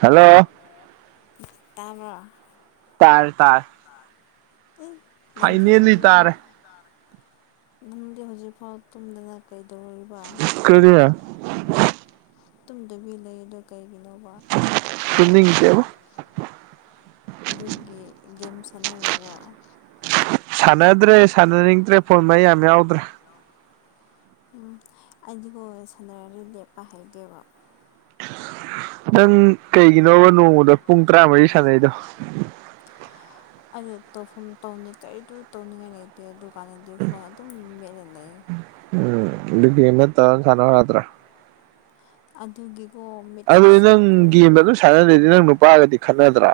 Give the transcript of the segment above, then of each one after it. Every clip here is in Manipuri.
ꯍꯜꯂꯣ꯫ ꯇꯥꯕ꯭ꯔꯣ꯫ ꯇꯔ ꯇꯔ ꯅꯦꯡꯒꯤꯦ ꯍꯧꯗꯤꯔꯤꯕꯣ ꯇꯥꯔꯦ ꯅꯪꯗꯤ ꯍꯧꯖꯤꯛꯐꯥꯎ ꯇꯨꯝꯗꯅ ꯀꯩꯗꯧꯔꯤꯕ ꯀꯔꯤ ꯨꯝꯗꯕꯤ ꯂꯩ ꯑꯣ ꯀꯩꯒꯤꯅꯣꯕ ꯇꯨꯝꯅꯤꯡꯇꯦꯕ ꯑꯗꯨꯒꯤ ꯒꯦꯝ ꯁꯥꯟꯅꯔꯤꯔꯣ꯫ ꯁꯥꯟꯅꯗ꯭ꯔꯦ ꯁꯥꯟꯅꯅꯤꯡꯗ꯭ꯔꯦ ꯐꯣꯟ ꯃꯩ ꯌꯥꯝ ꯌꯥꯎꯗ꯭ꯔꯦ꯫ ꯎꯝ ꯑꯩꯗꯤꯒꯣ ꯁꯥꯟꯅꯔꯗꯤ ꯂꯦꯞꯄ ꯍꯩꯗꯦꯕ꯫ ꯅꯪ ꯀꯩꯒꯤꯅꯣꯕ ꯅꯣꯡꯃꯗ ꯄꯨꯡ ꯇꯔꯥꯃꯔꯤ ꯁꯥꯟꯅꯩꯗꯣ꯫ ꯑꯩꯗꯨ ꯇꯧꯐꯝ ꯇꯧꯅꯤ ꯀꯩꯗꯨ ꯇꯧꯅꯤꯡꯉꯥꯏ ꯂꯩꯇꯦ ꯑꯗꯨꯀꯥꯟꯗꯗꯤ ꯐꯣꯟ ꯑꯗꯨꯝ ꯃꯦꯠꯂ ꯂꯩ꯫ ꯎꯝ ꯗ ꯒꯦꯝ ꯅꯠꯇꯥ ꯁꯅ ꯌꯥꯗ꯭ꯔꯦ꯫ ꯑꯗꯨꯒꯤ ꯑꯗꯨꯗꯤ ꯅꯪ ꯒꯦꯝ ꯑꯗꯨꯝ ꯁꯥꯟꯅ ꯂꯩꯗꯣ ꯅꯪ ꯅꯨꯄꯥꯒꯗꯤ ꯈꯠꯅꯗ꯭ꯔꯥ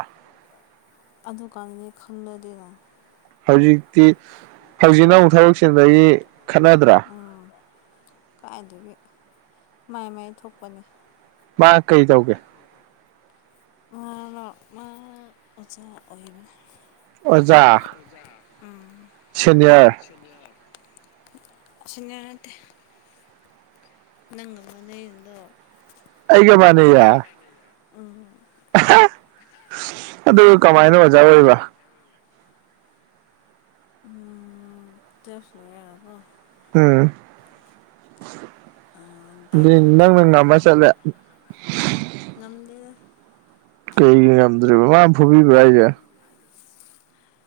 ꯑꯗꯨꯀꯥꯟꯗꯅꯦ ꯈꯪꯅꯗ꯭ꯔꯤꯗ ꯍꯧꯖꯤꯛꯇꯤ ꯍꯧꯖꯤꯛꯅ ꯑꯃꯨꯛ ꯊꯕꯛꯆꯤꯟꯕꯒꯤ ꯈꯠꯅꯗ꯭ꯔꯥ ꯎꯝ ꯀꯥꯏꯗꯒꯤ ꯃꯥꯏ ꯃꯥꯏ ꯊꯣꯛꯄꯅꯤ ꯃꯥ ꯀꯩ ꯇꯧꯒꯦ ꯃꯥꯅ ꯃꯥ ꯑꯣꯖꯥ ꯑꯣꯏꯕ ꯑꯣꯖꯥ ꯑꯣꯖꯥ ꯁꯦꯅꯤꯌꯔ ꯎꯃ ꯁꯦꯅꯤꯌꯔ ꯅꯠꯇꯦ ꯅꯪꯅ ꯃꯥꯅꯦꯗꯣ ꯑꯩꯒ ꯎꯝ ꯑꯗꯨ ꯀꯃꯥꯏꯅ ꯑꯣꯖꯥ ꯑꯣꯏꯕ ꯎꯝ ꯇꯨꯌꯦꯂꯞ ꯂꯣꯏꯔꯒ ꯀꯣ ꯎꯝ ꯑꯥ ꯅꯪꯅ ꯉꯝꯃ ꯆꯠꯂꯦ ꯉꯝꯗꯦ ꯀꯩ ꯉꯝꯗ꯭ꯔꯤꯕ ꯃꯥꯅ ꯐꯨꯕꯤꯕ꯭ꯔ ꯍꯥꯏꯁꯦ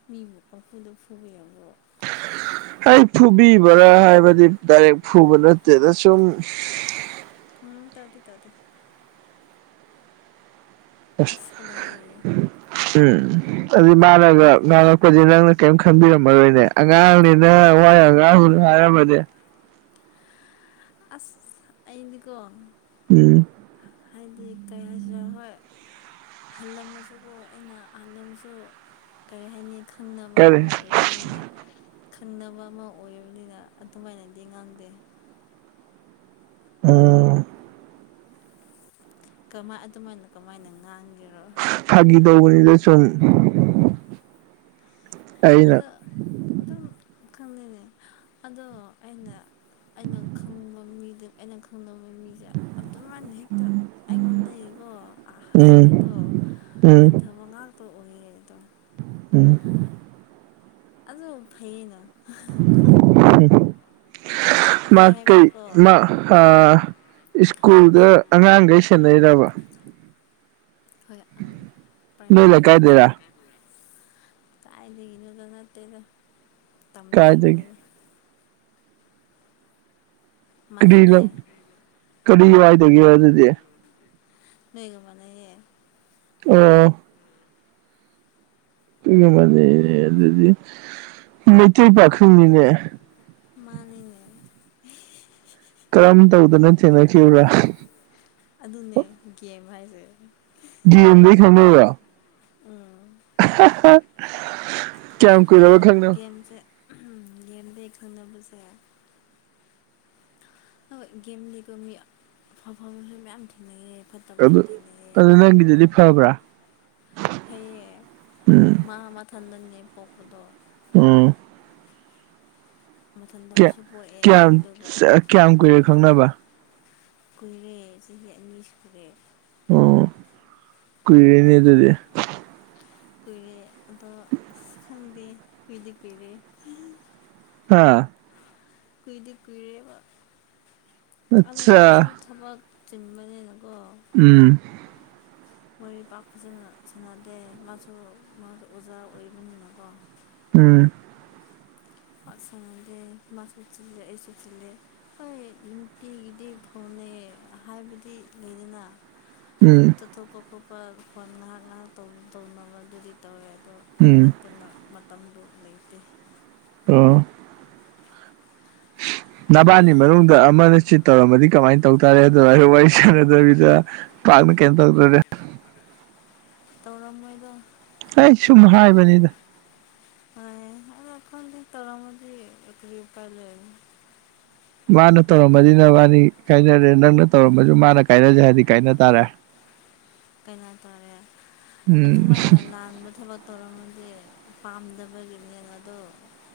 ꯃꯤꯕꯨ ꯄꯪꯐꯨꯗ ꯐꯨꯕ ꯌꯥꯕꯣ ꯍ ꯐꯨꯕꯤꯕ꯭ꯔꯥ ꯍꯥꯏꯕꯅꯤ ꯗꯥꯏꯔꯦꯛ ꯐꯨꯕ ꯅꯠꯇꯦꯗ ꯁꯨꯝ ꯎꯝ ꯇꯧꯗꯤ ꯇꯧꯇꯦ ꯑꯁ ꯎꯝ ꯑꯗꯨꯗꯤ ꯃꯥꯅꯒ ꯉꯥꯡꯉꯛꯄꯁꯦ ꯅꯪꯅ ꯀꯔꯤꯝ ꯈꯟꯕꯤꯔꯝꯃꯔꯣꯏꯅꯦ ꯑꯉꯥꯡꯅꯤꯅ ꯋꯥ ꯌꯥꯝ ꯉꯥꯡꯅꯨ ꯍꯥꯏꯔꯃꯗꯤ ꯑꯁ ꯑꯩꯗꯤꯀꯣ ꯎꯝ ꯍꯥꯏꯗꯤ ꯀꯩ ꯍꯥꯏꯁꯤꯔꯦ ꯍꯣꯏ ꯍꯜꯂꯝꯃꯁꯨ ꯑꯩꯅ ꯍꯜꯂꯁꯨ ꯀꯔꯤ ꯍꯥꯏꯅꯤ ꯈꯪꯅꯕ ꯀꯔꯤ ꯑꯃ ꯑꯣꯏꯕ ꯑꯣꯏꯕꯅꯤꯅ ꯈꯪꯅꯕ ꯑꯃ ꯑꯣꯏꯔꯤꯕꯅꯤꯅ ꯑꯗꯨꯃꯥꯏꯅꯗꯤ ꯉꯥꯡꯗꯦ ꯎꯥ ꯀꯃꯥꯏ ꯑꯗꯨꯃꯥꯏꯅ ꯀꯃꯥꯏꯅ ꯉꯥꯡꯒꯦꯔꯣ ꯐꯥꯒꯤ ꯇꯧꯕꯅꯤꯗ ꯁꯨꯝ ꯎ ꯑꯗꯣ ꯑꯗꯨꯝ ꯈꯪꯉꯦꯅꯦ ꯑꯗꯣ ꯑꯩꯅ ꯑꯩꯅ ꯈꯪꯕ ꯃꯤꯗ ꯑꯩꯅ ꯈꯪꯗꯕ ꯃꯤꯁꯦ ꯑꯗꯨꯃꯥꯏꯅ ꯍꯦꯛꯇ ꯑꯩꯉꯣꯟꯗꯒꯤꯀꯣ ꯑꯥꯁꯤꯗꯣ ꯎꯝ ꯎꯝ ꯍꯟꯊꯕ ꯉꯥꯛꯇ ꯑꯣꯏꯔꯦ ꯑꯗꯣ ꯎꯝ ꯑꯗꯨ ꯐꯩꯌꯦꯅ ꯃꯥ ꯐꯩ ꯀꯩ ꯍꯥꯏꯕꯗꯤꯀꯣ ꯃꯥ ꯑꯥ ꯁ꯭ꯀꯨꯜꯗ ꯐꯩ ꯑꯉꯥꯡ ꯒꯩ ꯁꯦꯟꯅꯩꯔꯕ ꯍꯣꯏ ꯎꯝ ꯅꯣꯏ ꯄ꯭ꯔꯥꯏꯃꯥꯔꯤ ꯑꯣꯖꯥ ꯂꯩꯀꯥꯏꯗꯩꯔꯥ ꯀꯥꯏꯗꯒꯤꯅꯣꯗ ꯅꯠꯇꯦꯗ ꯀꯥꯏꯗꯒꯤ ꯇꯝꯗꯒꯤꯅꯤꯅ ꯀꯔꯤ ꯃꯥꯟꯅꯗꯦ ꯂꯝ ꯀꯔꯤ ꯋꯥꯏꯗꯒꯤꯔꯥ ꯑꯗꯨꯗꯤ ꯅꯣꯏꯒ ꯃꯥꯅꯩꯌꯦ ꯑꯣ ꯃꯥꯥꯟꯅꯩꯅꯦ ꯑꯗꯨꯗꯤ ꯃꯩꯇꯩ ꯄꯥꯈꯪꯅꯤꯅꯦ ꯃꯥꯥꯟꯅꯦ ꯀꯔꯝ ꯇꯧꯗꯅ ꯊꯦꯡꯅꯈꯤꯕ꯭ꯔꯥ ꯑꯗꯨꯅꯦ ꯒꯦꯝ ꯍꯥꯏꯁꯦ ꯒꯤꯝꯗꯒꯤ ꯈꯪꯅꯩꯔꯣ ꯎꯝ ꯀꯌꯥꯝ ꯑꯗꯣ ꯀꯨꯏꯔꯕ ꯈꯪꯅꯕ ꯒꯦꯝꯁꯦ ꯒꯦꯝꯗꯒꯤ ꯈꯪꯅꯕꯁꯦ ꯍꯣꯏ ꯒꯦꯝ ꯂꯩꯕ ꯃꯤ ꯑꯐꯕꯁꯨ ꯃꯌꯥꯝ ꯊꯦꯡꯅꯩ ꯐꯠꯇꯕꯁꯨ ꯊꯦꯡꯅꯩ ꯅꯡꯒꯤꯗꯨꯗꯤ ꯐꯕꯥꯔ ꯐꯥꯏꯌꯦ ꯎꯝ ꯃꯥ ꯃꯊꯟꯗꯅꯤ ꯄꯣꯛꯄꯗꯣ ꯎꯝ ꯃꯊꯟꯇꯁꯨ ꯄꯣꯛꯑꯦ ꯀꯌꯥꯝ ꯑꯗꯨꯒ ꯀꯌꯥꯝ ꯀꯨꯏꯔꯦ ꯈꯪꯅꯕ ꯀꯨꯏꯔꯦ ꯆꯍꯤ ꯑꯅꯤ ꯁꯨꯔꯦ ꯑꯣ ꯀꯨꯏꯔꯦꯅꯦ ꯑꯗꯨꯗꯤ ꯀꯨꯏꯔꯦ ꯑꯗꯣ ꯑꯁ ꯈꯪꯗꯦ ꯀꯨꯏꯗꯤ ꯀꯨꯏꯔꯦ ꯍꯥ ꯀꯨꯏꯗꯤ ꯀꯨꯏꯔꯦꯕ ꯑꯗꯨꯅ ꯑꯩꯁꯨ ꯑꯠꯆꯥ ꯊꯕꯛ ꯆꯤꯟꯕꯅꯤꯅꯀꯣ ꯎꯝ ꯃꯣꯏ ꯄꯥꯛ ꯐꯖꯅ ꯁꯥꯟꯅꯗꯦ ꯃꯥꯁꯨ ꯃꯥꯁꯨ ꯑꯣꯖꯥ ꯑꯣꯏꯕꯅꯤꯅꯀꯣ ꯎꯝ ꯄꯥꯛ ꯁꯥꯅꯗꯦ ꯃꯥꯁꯨ ꯆꯤꯜꯂꯦ ꯑꯩꯁꯨ ꯆꯤꯜꯂꯦ ꯍꯣꯏ ꯅꯨꯡꯇꯤꯒꯤꯗꯤ ꯐꯣꯟꯅꯦ ꯍꯥꯏꯕꯗꯤ ꯂꯩꯗꯅ ꯎꯝ ꯆꯠꯊꯣꯛꯄ ꯈꯣꯠꯄ ꯐꯣꯟ ꯉꯥꯍꯥꯛ ꯉꯥꯍꯥꯛ ꯇꯧ ꯇꯧꯅꯕꯗꯨꯗꯤ ꯇꯧꯋꯦ ꯑꯗꯣ ꯎꯝ ꯅꯠꯇꯅ ꯃꯇꯝꯗꯨ ꯂꯩꯇꯦ ꯑ [inaudible] ꯅꯕꯥꯅꯤ ꯃꯅꯨꯡꯗ ꯑꯃꯅ ꯆꯤꯠ ꯇꯧꯔꯝꯃꯗꯤ ꯀꯃꯥꯏꯅ ꯇꯧ ꯇꯥꯔꯦ ꯑꯗꯨꯃꯥꯏꯅꯥ ꯋꯥꯔꯤ ꯁꯥꯟꯅꯗꯕꯤꯗ ꯄꯥꯛꯅ ꯀꯩꯏꯝ ꯇꯧꯗꯣꯔꯦ ꯇꯧꯔꯝ ꯃꯣꯏꯗ ꯑꯩ ꯁꯨꯝ ꯍꯥꯏꯕꯅꯤꯗ ꯍꯣꯏ ꯑꯗꯣ ꯈꯪꯗꯦ ꯇꯧꯔꯝꯃꯗꯤ ꯀꯔꯤ ꯎꯄꯥꯏ ꯂꯩ ꯃꯥꯅ ꯇꯧꯔꯝꯃꯅꯤꯅ ꯃꯥꯅꯤ ꯀꯥꯏꯅꯔꯦ ꯅꯪꯅ ꯇꯧꯔꯝꯃꯁꯨ ꯃꯥꯅ ꯀꯥꯏꯅꯖꯦ ꯍꯥꯏꯗꯤ ꯀꯥꯏꯅ ꯇꯥꯔꯦ ꯀꯩꯅꯣ ꯇꯧꯔꯦ ꯎꯝ ꯑꯗꯨꯃꯥꯏꯅ ꯂꯥꯟꯕ ꯊꯕꯛ ꯇꯧꯔꯝꯃꯗꯤ ꯄꯥꯝꯗꯕꯒꯤꯅꯦꯕ ꯑꯗꯣ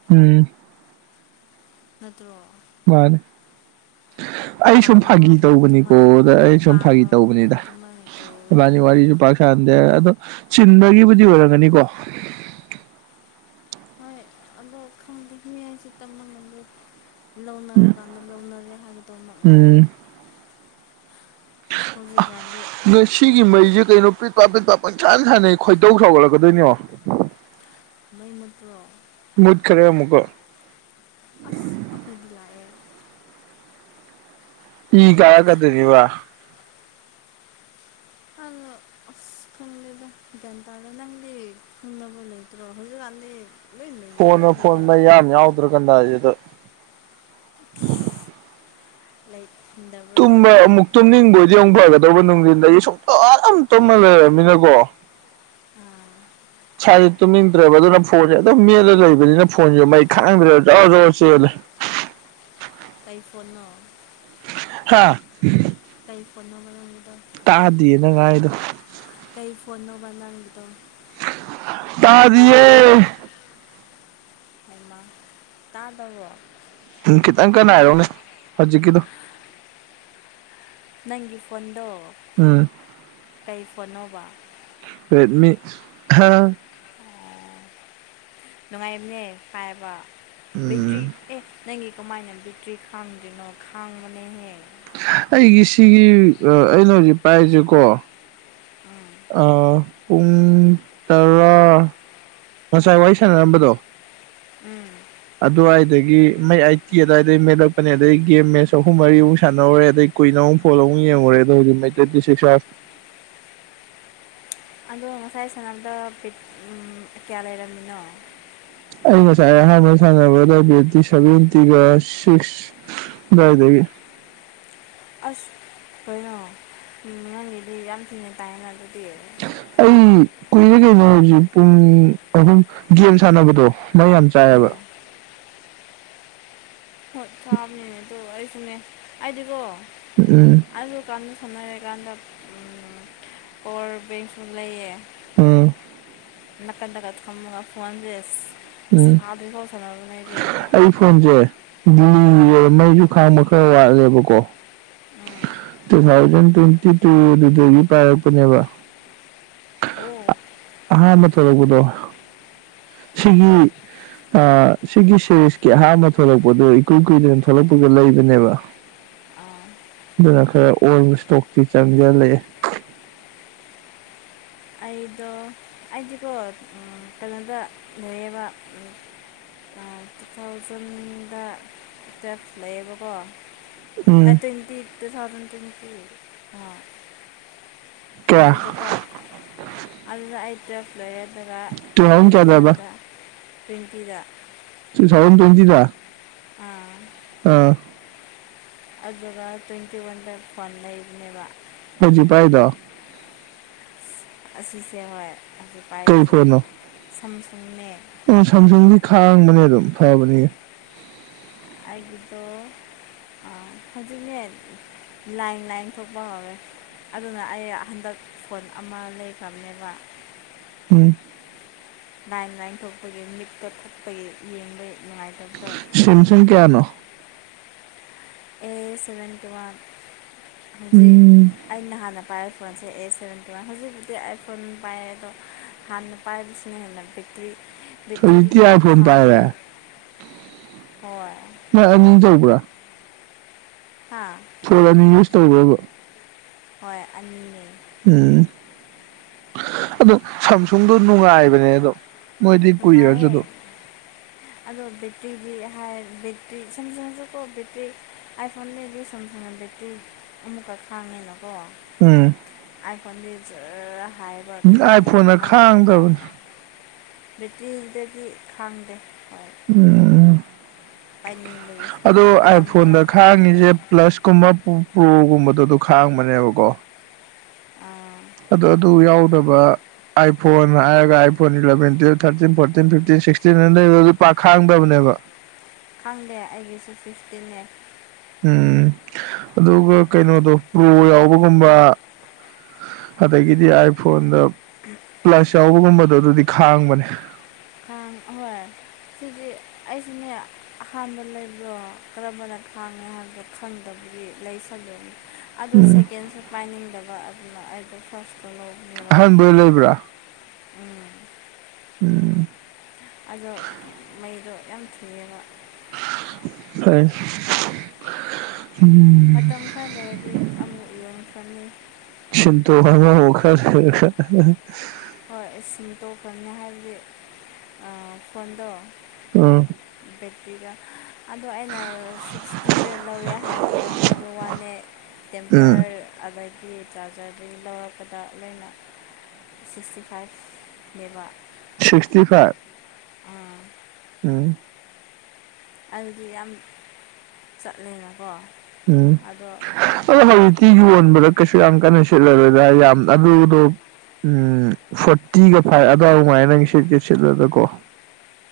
ꯎꯝ ꯅꯠꯇ꯭ꯔꯣ ꯃꯥꯅꯦ ꯑꯩ ꯁꯨꯝ ꯐꯥꯒꯤ ꯄꯥꯝꯃꯒꯕꯨ ꯇꯧꯕꯅꯤꯀꯣ ꯑꯗꯨꯃꯥꯏꯅ ꯑꯗ ꯑꯩ ꯁꯨꯝ ꯐꯥꯒꯤ ꯄꯥꯝꯃꯒ ꯇꯧꯕꯅꯤꯗ ꯑꯗꯨꯃꯥꯏꯅ ꯇꯧꯔꯣꯏꯗ ꯏꯕꯥꯅꯤ ꯋꯥꯔꯤꯁꯨ ꯄꯥꯛ ꯀꯥꯟꯗꯦ ꯑꯗꯣ ꯆꯤꯟꯕꯒꯤꯕꯨꯗꯤ ꯑꯣꯏꯔꯝꯒꯅꯤꯀꯣ ꯍꯣꯏ ꯑꯗꯣ ꯈꯪꯗꯦ ꯃꯤ ꯍꯥꯏꯁꯦ ꯇꯝꯕ ꯉꯝꯗꯦ ꯂꯧꯅꯔꯀꯥꯟꯗ ꯂꯧꯅꯔꯦ ꯍꯥꯏꯕꯗꯣ ꯃꯉꯥꯏꯔꯦ ꯑ ꯅꯣꯏ ꯁꯤꯒꯤ ꯃꯩꯁꯦ ꯂꯣꯏꯅ ꯀꯩꯅꯣ ꯄꯤꯠ ꯄꯦꯠ ꯄꯥꯠ ꯀꯣꯏꯁꯥꯟ ꯁꯥꯟꯅꯩ ꯈꯣꯏꯗꯧ ꯁꯥꯎꯒꯠꯂꯛꯀꯗꯣꯏꯅꯤ ꯌꯦꯡꯉꯣ ꯃꯩ ꯃꯨꯇ꯭ꯔꯣꯅ ꯃꯨꯠꯈꯔꯦ ꯑꯃꯨꯛꯀ ꯑꯁ ꯑꯈꯣꯏꯗꯤ ꯂꯥꯛꯑꯦ ꯏ ꯀꯥꯔꯛꯀꯗꯣꯏꯅꯤꯕ ꯈꯪ ꯑꯁ ꯈꯨꯡꯗꯦꯗ ꯒ꯭ꯌꯥꯟ ꯇꯥꯗꯦ ꯅꯪꯗꯤ ꯈꯪꯅꯕ ꯂꯩꯇ꯭ꯔꯣ ꯍꯧꯖꯤꯛꯀꯥꯟꯗꯤ ꯂꯣꯏ ꯐꯣꯟꯅ ꯐꯣꯟ ꯂꯩꯅꯔꯕꯅꯤꯗ ꯃꯩ ꯌꯥꯝ ꯌꯥꯎꯗ꯭ꯔ ꯀꯟꯗꯥꯖꯤꯗ [unintelligible] ꯇꯨꯝꯕ ꯑꯃꯨꯛ ꯇꯨꯝꯅꯤꯡꯕꯣꯏꯗꯤ ꯑꯃꯨꯛ ꯐꯒꯗꯧꯕ ꯅꯨꯡꯊꯤꯟꯗꯒꯤ ꯁꯨꯡꯇꯨꯝ ꯇꯨꯝꯃ ꯂꯩꯔꯃꯤꯅꯀꯣ ꯎꯝ ꯁꯥꯥꯖꯦ ꯇꯨꯝꯅꯤꯡꯗ꯭ꯔꯦꯕ ꯑꯗꯨꯅ ꯐꯣꯟꯖꯦ ꯑꯗꯨꯝ ꯃꯦꯠꯂ ꯂꯩꯕꯅꯤꯅ ꯐꯣꯟꯖꯨ ꯃꯩ ꯈꯥꯡꯗ꯭ꯔꯦꯕ ꯖꯣꯔꯣ ꯖꯣꯔꯣ ꯆꯦꯜꯂꯦ ꯀꯩ ꯄꯣꯠꯅꯣ ꯍꯥꯥ ꯀꯩ ꯄꯣꯠꯅꯣꯕꯥ ꯅꯪꯒꯤꯗꯣ ꯇꯥꯗꯤꯌꯦ ꯅꯪ ꯉꯥꯡꯉꯤꯗꯣ ꯀꯩ ꯐꯣꯟꯅꯣꯕ ꯅꯪꯒꯤ ꯗꯣ ꯇꯥꯔꯤꯌꯦ ꯍꯩꯃꯥ ꯇꯥꯗꯕꯔꯣ ꯎꯝ ꯈꯤꯇꯪ ꯀꯟꯅ ꯍꯥꯏꯔꯛꯎꯅꯦ ꯍꯧꯖꯤꯛꯀꯤꯗꯣ ꯅꯪꯒꯤ ꯐꯣꯟꯗꯣ ꯎꯝ ꯀꯩ ꯐꯣꯟꯅꯣꯕ ꯔꯦꯠꯃꯤ [unintelligible] ꯑꯣ ꯅꯨꯡꯉꯥꯏꯕꯅꯦ ꯄꯥꯏꯕ ꯕꯦꯇ꯭ꯔꯤ ꯎꯝ ꯑꯦ ꯅꯪꯒꯤ ꯀꯃꯥꯏꯅ ꯕꯤꯇ꯭ꯔꯤ ꯈꯥꯡꯗ꯭ꯔꯤꯅꯣ ꯈꯥꯡꯕꯅꯦꯍꯦ ꯑꯩꯒꯤ ꯁꯤꯒꯤ ꯑ ꯑꯩꯅ ꯍꯧꯖꯤꯛ ꯄꯥꯏꯔꯤꯁꯦꯀꯣ ꯎꯝ ꯑ ꯄꯨꯡ ꯇꯔꯥ ꯉꯁꯥꯏ ꯋꯥꯔꯤ ꯁꯥꯟꯅꯔꯝꯕꯗꯣ ꯎꯝ ꯑꯗꯨꯋꯥꯏꯗꯒꯤ ꯃꯩ ꯑꯥꯏꯠꯇꯤ ꯑꯗꯏꯗꯩ ꯃꯦꯠꯂꯛꯄꯅꯦ ꯑꯗꯩ ꯒꯦꯝ ꯃꯦꯠꯆ ꯑꯍꯨꯝ ꯃꯔꯤꯃꯨꯛ ꯁꯥꯟꯅꯧꯔꯦ ꯑꯗꯩ ꯀꯨꯏꯅ ꯃꯨꯛ ꯐꯣꯜ ꯌꯦꯡꯉꯨꯔꯦ ꯑꯗꯨꯒꯤ ꯃꯩ ꯇ꯭ꯋꯦꯟꯇꯤꯁꯤꯛꯁ ꯃꯨꯛ ꯌꯥꯎꯔꯝꯃꯤ ꯑꯗꯣ ꯉꯁꯥꯏ ꯁꯅꯥꯕꯗ ꯄꯦꯛ ꯎꯝ ꯌꯥ ꯂꯩꯔꯝꯃꯤꯅꯣ ꯑꯩ ꯉꯁꯥꯏ ꯑꯍꯥꯟꯕ ꯁꯥꯟꯅꯕꯗ ꯕꯦꯠꯇꯤ ꯁꯚꯦꯟꯇꯤꯒ ꯁꯤꯛꯁ ꯑꯗꯥꯏꯗꯒꯤ ꯑꯁ ꯀꯩꯅꯣ ꯅꯪꯒꯤꯗꯤ ꯌꯥꯝ ꯊꯤꯅ ꯇꯥꯏꯌꯦꯅ ꯑꯗꯨꯗꯤ ꯑꯩ ꯀꯨꯏꯔꯦ ꯀꯩꯅꯣ ꯍꯧꯖꯤꯛ ꯄꯨꯡ ꯑꯍꯨꯝ ꯒꯦꯝ ꯁꯥꯟꯅꯕꯗꯣ ꯃꯩ ꯌꯥꯝ ꯇꯥꯑꯦꯕ ꯎꯝ ꯍꯣꯏ ꯆꯥꯕꯅꯦ ꯑꯗꯨ ꯑꯩꯁꯨꯅꯦ ꯍꯥꯏꯗꯤꯀꯣ ꯎꯝ ꯎꯝ ꯑꯗꯨꯀꯥꯟꯗ ꯁꯟꯅꯔꯤꯀꯥꯟꯗ ꯎꯝ ꯄꯋꯥꯔ ꯕꯦꯡꯁꯨ ꯂꯩꯌꯦ ꯎꯝ ꯅꯥꯀꯟꯗꯒ ꯊꯝꯃꯒ ꯐꯣꯟꯁꯦ ꯑꯁ ꯎꯝ ꯁꯥꯗ꯭ꯔꯤ ꯐꯧ ꯁꯥꯟꯅꯕꯦ ꯑꯩꯗꯤ ꯑꯩ ꯐꯣꯟꯁꯦ [unintelligible] ꯃꯩꯁꯨ ꯈꯥꯡꯕ ꯈꯔ ꯋꯥꯠꯂꯦꯕꯀꯣ ꯎꯝ ꯇꯨ ꯊꯥꯎꯖꯟ ꯇ꯭ꯋꯦꯟꯇꯤ ꯇꯨꯗꯨꯗꯒꯤ ꯄꯥꯏꯔꯛꯄꯅꯦꯕ ꯑꯣ ꯑ ꯃ ꯆꯒꯗꯣ ꯎꯝ ꯁꯤꯒꯤ ꯑ ꯁꯤꯒꯤ ꯁꯦꯔꯤꯁꯀꯤ ꯑꯍꯥꯟꯕ ꯊꯣꯛꯂꯛꯄꯗꯨꯣ ꯏꯀꯨꯏ ꯀꯨꯏꯗꯅ ꯊꯣꯛꯂꯛꯄꯒ ꯂꯩꯕꯅꯦꯕ [inaudible] ꯑꯗꯨꯅ ꯈꯔ ꯑꯣꯜ ꯏꯁꯇꯣꯛꯇꯤ ꯆꯪꯒ ꯂꯩꯑꯦ ꯑꯩꯗꯣ ꯑꯩꯗꯤꯀꯣ ꯀꯩꯅꯣꯗ ꯂꯩꯣꯏꯌꯦꯕ ꯇꯨ ꯊꯥꯎꯖꯟꯗ ꯇꯨꯋꯦꯜꯐ ꯂꯩꯌꯦꯕꯀꯣ ꯎꯝ ꯑꯠꯇꯅꯤ ꯇꯔꯠꯇ ꯁꯥꯅ ꯇꯅꯤ ꯊꯔ ꯑ ꯀꯌꯥ ꯑꯗꯨꯖꯤꯗ ꯀꯔ ꯑꯗꯨꯜꯗ ꯑꯩꯥꯏꯇ ꯐ꯭ꯂꯔꯗꯒ ꯇꯨ ꯊꯥꯎꯖꯟ ꯇ꯭ꯋꯦꯟꯇꯤ ꯀꯌꯥꯗꯕ ꯋꯥꯟꯗ ꯇꯋꯦꯟꯇꯤꯗ [unintelligible] ꯑꯥ ꯑ ꯑꯗꯨꯒ ꯇ꯭ꯋꯦꯟꯇꯤ ꯋꯥꯟ ꯗꯦ ꯐꯣꯟ ꯂꯩꯕꯅꯦꯕ ꯑꯩ ꯍꯧꯖꯤꯛ ꯄꯥꯏꯗꯣ ꯑꯁꯤꯁꯦ ꯍꯣꯏ ꯑꯁꯤ ꯀꯩ ꯄꯥꯏꯔꯤꯁꯦ ꯁꯝꯁꯨꯡꯅꯦ ꯎꯝ ꯁꯥꯝꯁꯨꯡꯗꯤ ꯈꯥꯡꯕꯅꯦ ꯑꯗꯨꯝ ꯐꯕꯅꯤ ꯑꯩꯒꯤꯗꯣ ꯑ ꯍꯧꯖꯤꯛꯅꯦ ꯂꯥꯏꯟ ꯂꯥꯏꯟ ꯊꯣꯛꯄ ꯍꯧꯔꯦ ꯑꯗꯨꯅ ꯑꯩ ꯍꯟꯗꯛ ꯁ꯭ꯄꯣꯟ ꯑꯃ ꯂꯩꯈ꯭ꯔꯕꯅꯦꯕ ꯎꯝ ꯂꯥꯏꯟ ꯂꯥꯏꯟ ꯊꯣꯛꯄꯒꯤ ꯃꯤꯠꯇꯣ ꯊꯛꯄꯒꯤ ꯌꯦꯡꯕ ꯅꯨꯡꯉꯥꯏꯇꯕꯗꯣ ꯁꯦꯝꯁꯡ ꯀꯌꯥꯅꯣ ꯑꯦ ꯁꯚꯦꯟꯇꯤ ꯋꯥꯟ ꯍꯧꯖꯤꯛ ꯎꯝ ꯑꯩꯅ ꯍꯥꯟꯅ ꯄꯥꯏꯔꯛꯄ ꯐꯣꯟꯁꯦ ꯑꯦ ꯁꯚꯦꯟꯇꯤ ꯋꯥꯟ ꯍꯧꯖꯤꯛꯀꯤꯗꯤ ꯑꯥꯏ ꯐꯣꯟ ꯄꯥꯏꯌꯦ ꯑꯗꯣ ꯍꯥꯟꯅ ꯄꯥꯏꯕꯁꯤꯅ ꯍꯦꯟꯅ ꯕꯦꯠꯇ꯭ꯔꯤ ꯕꯦꯠꯇ꯭ꯔꯤꯗꯤ ꯍꯧꯖꯤꯛꯇꯤ ꯄꯨꯔꯥ ꯑꯥꯏꯐꯣꯟ ꯄꯥꯏꯔꯦ ꯈꯥꯡꯉꯦ ꯍꯣꯏ ꯅꯣꯏ ꯑꯅꯤ ꯌꯧꯕ꯭ꯔꯥ ꯍꯥꯥ ꯐꯣꯜ ꯑꯅꯤ ꯌꯨꯁ ꯇꯧꯕ꯭ꯔꯥꯕ ꯍꯣꯏ ꯑꯅꯤꯅꯦ ꯎꯝ ꯑꯗꯣ ꯁꯝꯁꯨꯡꯗꯣ ꯅꯨꯡꯉꯥꯏꯕꯅꯦ ꯑꯗꯣ ꯃꯣꯏꯗꯤ ꯀꯨꯏꯔꯁꯨ ꯅꯨꯡꯉꯥꯏꯌꯦ ꯑꯗꯨꯝ ꯑꯗꯣ ꯕꯦꯠꯇ꯭ꯔꯤꯒꯤ ꯍꯥꯏꯔꯗꯤ ꯕꯦꯠꯇ꯭ꯔꯤ ꯁꯦꯝꯁꯡ ꯁꯨꯀꯣ ꯕꯦꯠꯇ꯭ꯔꯤ ꯑꯥꯏꯐꯣꯟꯗꯩꯗꯤ ꯁꯦꯝꯁꯪꯅ ꯕꯦꯠꯇ꯭ꯔꯤ ꯑꯃꯨꯛꯀ ꯈꯥꯡꯉꯦꯅꯀꯣ ꯎꯝ ꯑꯥꯏ ꯐꯣꯟꯗꯤ ꯖꯔꯔ ꯍꯥꯏꯌꯦꯕ ꯈꯤꯇꯪ ꯑꯥꯏꯐꯣꯟꯅ ꯉꯥꯛꯇꯪ ꯈꯥꯡꯗꯕꯅꯤ ꯄꯥꯏꯕ ꯀꯥꯟ ꯕꯦꯇ꯭ꯔꯤꯗꯒꯤ ꯈꯥꯡꯗꯦ ꯍꯣꯏ ꯎꯝ ꯄꯥꯏꯅꯤꯡꯕꯒꯤ ꯁꯨꯝ ꯑꯗꯣ ꯃꯇꯝ ꯈꯔ ꯑꯥꯏꯐꯣꯟꯗ ꯄꯥꯏꯒꯦ ꯈꯥꯡꯉꯤꯁꯦ ꯇꯧꯕ ꯄ꯭ꯂꯁ ꯀꯨꯝꯕ ꯄꯨ ꯄ꯭ꯔꯣꯒꯨꯝꯕꯗꯣ ꯑꯗꯣ ꯈꯥꯡꯕꯅꯦꯕꯀꯣ ꯑꯥ ꯑꯗ ꯑꯗꯨ ꯌꯥꯎꯗꯕ ꯑꯥꯏꯐꯣꯟ ꯍꯥꯏꯔꯒ iPhone eleven twelve thirteen fourteen fifteen sixteen ꯑꯅ ꯂꯩꯕꯗꯨ ꯑꯗꯨ ꯄꯥꯛ ꯈꯥꯡꯗꯕꯅꯦꯕ ꯈꯪꯗꯦ ꯑꯩꯒꯤꯁꯨ ꯁꯤꯛꯁꯇꯤꯟꯅꯦ ꯎꯝ ꯑꯗꯨꯒ ꯀꯩꯅꯣꯗꯣ ꯄ꯭ꯔꯣ ꯌꯥꯎꯕꯒꯨꯝꯕ ꯑꯗꯒꯤꯗꯤ ꯑꯥꯏꯐꯣꯟꯗ [unintelligible] ꯄ꯭ꯂꯁ ꯌꯥꯎꯕꯒꯨꯝꯕꯗꯣ ꯑꯗꯨꯗꯤ ꯈꯥꯡꯕꯅꯦ ꯍꯣꯏ ꯁꯤꯗꯤ ꯑꯩꯁꯨꯅꯦ ꯑꯍꯥꯟꯕ ꯂꯩꯕ꯭ꯔꯣ ꯀꯔꯝꯕꯅ ꯈꯥꯡꯉꯦ ꯍꯥꯏꯕꯗꯣ ꯈꯪꯗꯕꯒꯤ ꯂꯩ ꯁꯜꯂꯨꯏꯅꯤ ꯑꯗꯣ ꯎꯝ ꯁꯦꯀꯦꯟꯁꯦ ꯄꯥꯏꯅꯤꯡꯗꯕ ꯑꯗꯨꯅ ꯑꯩꯗꯣ ꯐꯥꯔꯁ ꯑꯍꯟꯕ ꯑꯣꯏ ꯂꯩꯕ꯭ꯔꯥ ꯎꯝ ꯎꯝ ꯑꯗꯣ ꯃꯩꯗꯣ ꯌꯥꯝ ꯊꯨꯌꯦꯕ [unintelligible] ꯃꯇꯝ ꯈꯔ ꯂꯩꯔꯗꯤ ꯑꯃꯨꯛ ꯌꯣꯟꯈ꯭ꯔꯅꯤ ꯁꯤꯟꯇꯣ ꯑꯉꯧꯕ ꯈꯔ ꯂꯩꯔꯒ ꯍꯣꯏ ꯑꯩ ꯁꯤꯟ ꯇꯣꯛꯈ꯭ꯔꯅꯤ ꯍꯥꯏꯕꯗꯤ ꯑ ꯐꯣꯟꯗꯣ ꯑꯥꯍ ꯕꯦꯠꯇ꯭ꯔꯤꯗꯣ ꯑꯗꯣ ꯑꯩꯅ ꯁꯤꯛꯁꯇꯤꯗ ꯂꯧꯋꯦ ꯍꯥꯏꯕꯗ ꯍꯥꯏꯕ ꯋꯥꯅꯦ ꯎꯝ ꯇꯦꯝꯄꯔ ꯑꯗ__ ꯒꯤ ꯆꯥꯔꯖꯔꯗꯒꯤ ꯂꯧꯔꯛꯄꯗ ꯂꯣꯏꯅ ꯁꯤꯛꯁꯇꯤ ꯐꯥꯏꯚ ꯅꯦꯕ ꯁꯤꯛꯁꯇꯤ ꯐꯥꯏꯚ [unintelligible] ꯑꯥ ꯎꯝ ꯑꯗꯨꯗꯤ ꯌꯥꯝ ꯆꯠꯂꯦꯅꯥꯀꯣ ꯑꯗꯣ ꯃꯥ ꯇꯤ ꯌꯣꯟꯕꯗ ꯀꯩꯁꯨ ꯌꯥꯝ ꯀꯟꯅ ꯁꯤꯠꯂꯔꯣꯏꯗ ꯌꯥꯝ ꯑꯗꯨ ꯑꯗꯨ ꯎꯝ ꯐꯣꯔꯇꯤꯒ ꯐꯥꯏꯚ ꯑꯋꯥꯏ ꯃꯉꯥꯏ ꯅꯪ ꯁꯤꯠꯀꯦ ꯁꯤꯠꯂꯕꯗ ꯀꯣ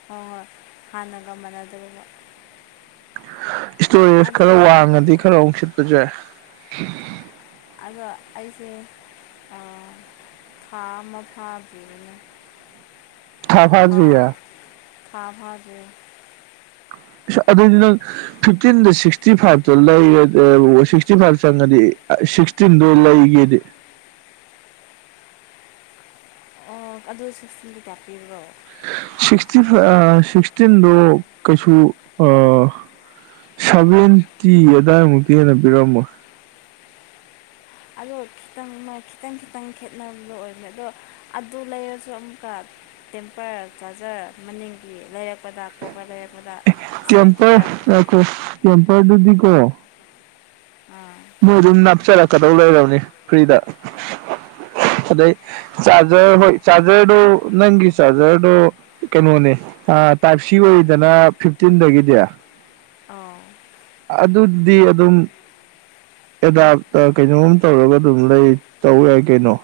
ꯍꯣꯏ ꯍꯣꯏ ꯍꯥꯟꯅꯒ ꯃꯥꯟꯅꯗꯔꯤꯕ ꯏꯁꯇꯣꯔꯦꯖ ꯈꯔ ꯋꯥꯡꯉꯗꯤ ꯈꯔ ꯑꯣꯡꯁꯤꯠꯄ ꯌꯥꯏ ꯑꯗꯣ ꯑꯩꯖꯦ ꯑ ꯊꯥ ꯑꯃ ꯐꯥꯗꯔꯤꯅꯦ ꯊꯥ ꯑ ꯐꯥꯗ꯭ꯔꯤꯌꯦ ꯊꯥ ꯐꯥꯗ꯭ꯔꯤ ꯑꯗꯨꯗꯤ ꯅꯪ ꯐꯤꯞꯇꯤꯟꯗ ꯁꯤꯛꯁꯇꯤ ꯐꯥꯏꯚꯇ ꯂꯩꯔ ꯑ ꯁꯤꯛꯁꯇꯤ ꯐꯥꯏꯚ ꯆꯪꯉꯗꯤ ꯑ ꯁꯤꯛꯁ ꯇꯤꯟꯗꯣ ꯂꯩꯒꯦꯗꯤ ꯑ ꯑꯗꯨ ꯁꯤꯛꯁꯇꯤꯟꯗꯤ ꯀꯌꯥ ꯄꯤꯕ꯭ꯔꯣ ꯁꯤꯛꯁꯇꯤ ꯐꯥ ꯑ ꯁꯤꯛꯁꯇꯤꯟꯗꯣ ꯀꯩꯁꯨ ꯑ ꯁꯚꯦꯟꯇꯤ ꯑꯗꯨꯋꯥꯏꯃꯨꯛꯇꯤ ꯍꯦꯟꯅ ꯄꯤꯔꯝꯃꯣ ꯑꯗꯣ ꯈꯤꯇꯪꯃ ꯈꯤꯇꯪ ꯈꯤꯇꯪ ꯈꯦꯠꯅꯕ ꯗꯣ ꯑꯣꯏꯕꯅꯦ ꯑꯗꯣ ꯑꯗꯨ ꯂꯩꯔꯁꯨ ꯑꯃꯨꯛꯀ ꯇꯦꯝꯄꯔ ꯆꯥꯔꯖꯔ ꯃꯅꯤꯡꯒꯤ ꯂꯩꯔꯛꯄꯗ ꯀꯣꯕꯔ ꯂꯩꯔꯛꯄꯗ ꯁꯚꯦꯟꯇꯤ ꯐꯥꯏꯚ ꯇꯦꯝꯄꯔꯗꯨꯗꯤ ꯀꯣ ꯑ ꯃꯣꯏ ꯑꯗꯨꯝ ꯅꯞꯆꯔꯛꯀꯗꯧ ꯂꯩꯔꯕꯅꯤ ꯐ꯭ꯔꯤꯗ ꯑꯗꯩ ꯆꯥꯖꯔ ꯍꯣꯏ ꯆꯥꯖꯔꯗꯣ ꯅꯪꯒꯤ ꯆꯥꯖꯔꯗꯣ ꯀꯩꯅꯣꯅꯦ ꯑ ꯇꯥꯏꯞ ꯁꯤ ꯑꯣꯏꯔꯤꯗꯅ ꯐꯤꯞꯇꯤꯟꯗꯒꯤꯗꯤ ꯑꯣ ꯑꯗꯨꯗꯤ ꯑꯗꯨꯝ ꯑꯦꯗꯥꯞ ꯀꯩꯅꯣꯝ ꯇꯧꯔꯒ ꯑꯗꯨꯝ ꯂꯩ ꯇꯧ ꯌꯥꯏ ꯀꯩꯅꯣ